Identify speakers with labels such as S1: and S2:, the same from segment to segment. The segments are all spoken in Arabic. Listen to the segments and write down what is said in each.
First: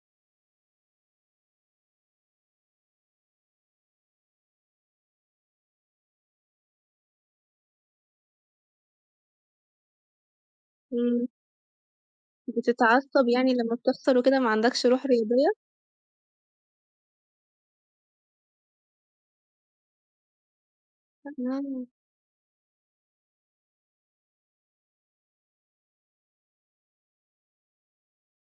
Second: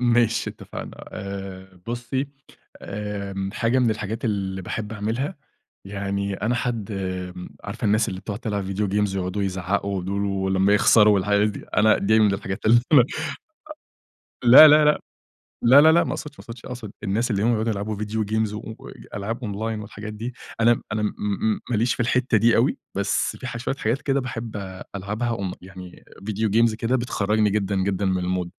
S1: ماشي اتفقنا آآ، بُصي آآ حاجة من الحاجات اللي باحب أعملها يعني أنا حد امم، عارفة الناس اللي بتقعد تلعب فيديو games ويقعدوا يزعقوا دول ولما يخسروا
S2: إمم.
S1: الحاجات دي، أنا دي من الحاجات اللي أنا
S2: بتتعصب يعني لما بتخسر وكده
S1: أ
S2: ما
S1: لا، لا،
S2: عندكش
S1: لا،
S2: روح رياضية؟
S1: لا، لا، لا، ما أقصدش ما أقصدش أقصد الناس اللي هم بيقعدوا يلعبوا فيديو games و ألعاب أونلاين والحاجات دي أنا أنا م
S2: [unintelligible]
S1: ماليش في الحتة دي أوي، بس في ح شوية حاجات كده باحب ألعبها أون يعني فيديو games كده بتخرجني جدًا، جدًا، من المود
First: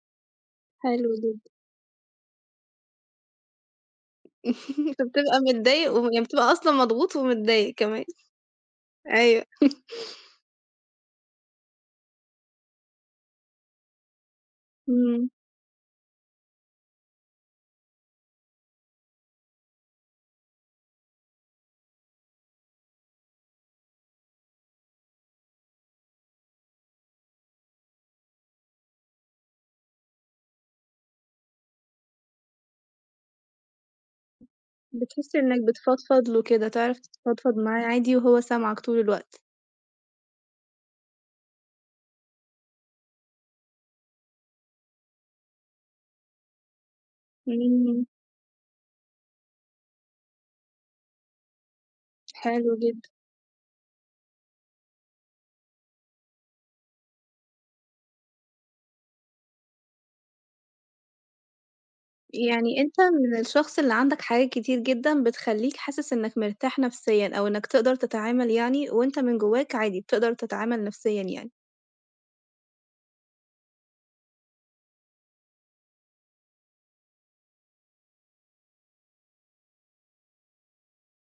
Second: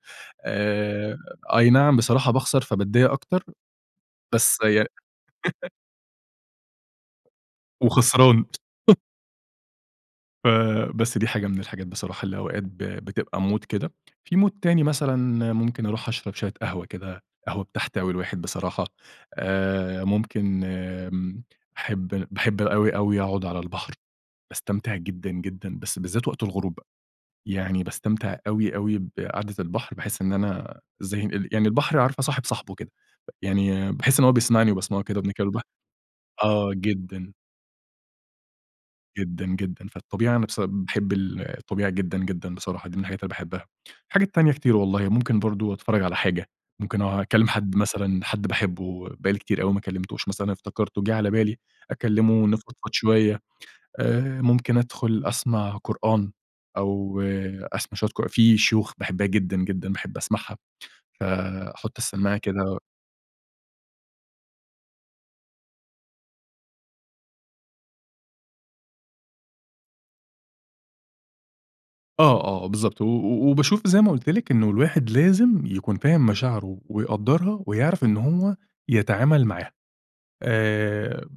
S2: حلو
S1: آآ،
S2: جدًا.
S1: أي نعم بصراحة باخسر فباتضايق أكتر. بس ي
S2: بتبقى متضايق وي وبتبقى أصلًا مضغوط ومتضايق كمان.
S1: وخسران.
S2: أيوه.
S1: ف بس دي حاجة من الحاجات بصراحة اللي أوقات ب بتبقى مود كده، في مود تاني مثلًا
S2: إمم.
S1: ممكن أروح أشرب شوية قهوة كده قهوة بتحتوي الواحد بصراحة آآ، ممكن امم باحب باحب أوي، أوي أقعد على البحر باستمتع جدًا، جدًا، بس بالذات وقت الغروب بقى يعني باستمتع أوي، أوي بقعدة البحر باحس إن أنا إزاي إن يعني البحر عارفة صاحب صاحبه كده يعني باحس إن هو بيسمعني وباسمعه كده وأنا
S2: بتحس
S1: باتكلم مع البحر
S2: إنك بتفضفض له وكده،
S1: آه
S2: تعرف
S1: جدًا.
S2: تتفضفض معاه عادي وهو سامعك طول الوقت.
S1: جدًا، جدًا، فالطبيعي أنا بس باحب ال الطبيعة جدًا، جدًا، بصراحة دي من الحاجات اللي باحبها، الحاجة تانية كتير والله ممكن برضه أتفرج على حاجة ممكن أكلم حد
S2: إمم.
S1: مثلًا حد باحبه بقالي كتير أوي ما كلمتهوش, مثلًا افتكرته جيه على بالي أكلمه
S2: حلو
S1: [unintelligible]
S2: جدًا.
S1: شوية آآ، ممكن أدخل أسمع قرآن، أو أسمع شوية قر في شيوخ باحبها جدًا، جدًا، باحب أسمعها فأحط السماعة كده
S2: يعني أنت من الشخص اللي عندك حاجات كتير جدًا بتخليك حاسس إنك مرتاح نفسيًا، أو إنك تقدر تتعامل يعني وأنت من جواك عادي بتقدر تتعامل نفسيًا يعني؟
S1: آه، آه، بالضبط، و و وباشوف زي ما قلت لك إنه الواحد لازم يكون فاهم مشاعره ويقدرها ويعرف إنه هو يتعامل معاها آآ،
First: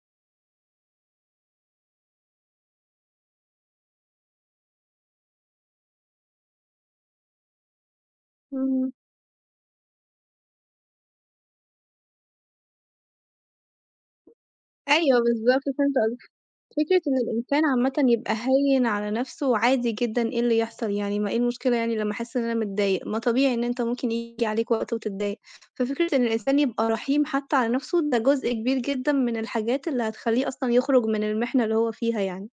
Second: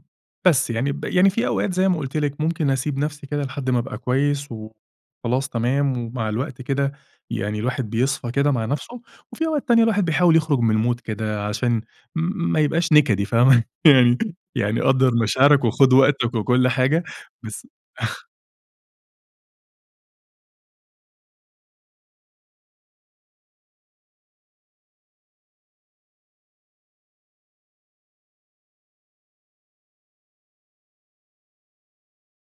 S1: بس يعني ب يعني في أوقات زي ما قلت لك ممكن أسيب نفسي كده لحد ما ابقى كويس وخلاص تمام، ومع الوقت كده يعني الواحد بيصفى كده مع
S2: إمم.
S1: نفسه، وفي أوقات ثانية الواحد بيحاول يخرج من المود كده عشان م ما يبقاش نكدي فاهمة يعني يعني قدّر
S2: أيوه بالضبط
S1: مشاعرك وخد
S2: فهمت قصدك،
S1: وقتك وكل
S2: فكرة
S1: حاجة
S2: إن الإنسان
S1: بس
S2: عامةً يبقى هيّن على نفسه، وعادي جدًا إيه اللي يحصل يعني ما إيه المشكلة يعني لما أحس إن أنا متضايق، ما طبيعي إن إنت ممكن ييجي عليك وقت وتتضايق، ففكرة إن الإنسان يبقى رحيم حتى على نفسه ده جزء كبير جدًا من الحاجات اللي هتخليه أصلًا يخرج من المحنة اللي هو فيها يعني.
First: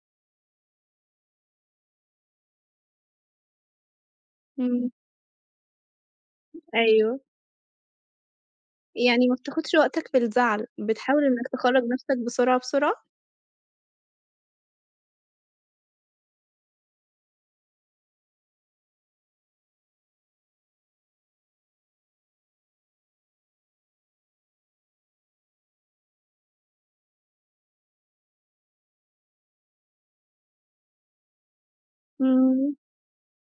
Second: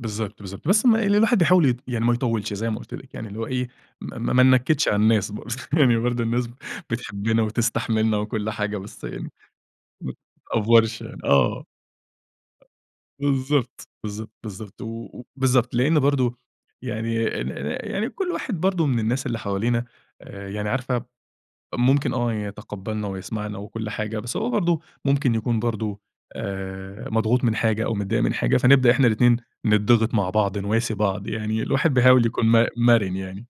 S1: بالضبط، بالضبط، بس م اللي الواحد بيحاول ي يعني ما يطولش زي ما قلت لك، يعني اللي هو إيه م ما ننكدش
S2: إمم.
S1: على الناس يعني برضه الناس
S2: أيوه.
S1: بتحبنا وتستحملنا وكل حاجة بس
S2: يعني
S1: يعني
S2: ما بتاخدش وقتك بالزعل،
S1: متأفورش
S2: بتحاول إنك
S1: آه.
S2: تخرج نفسك بسرعة بسرعة؟
S1: بالضبط، بالضبط، بالضبط، و بالضبط، لأنه برضه يعني ن ن يعني كل واحد برضه من الناس اللي حوالينا يعني عارفة ممكن آه، يتقبلنا ويسمعنا وكل حاجة، بس هو برضه ممكن يكون برضه آآ، مضغوط من حاجة أو متضايق من حاجة فنبدأ إحنا الإتنين نتضغط مع بعض نواسي بعض يعني الواحد بيحاول يكون م
S2: إمم.
S1: مرن يعني.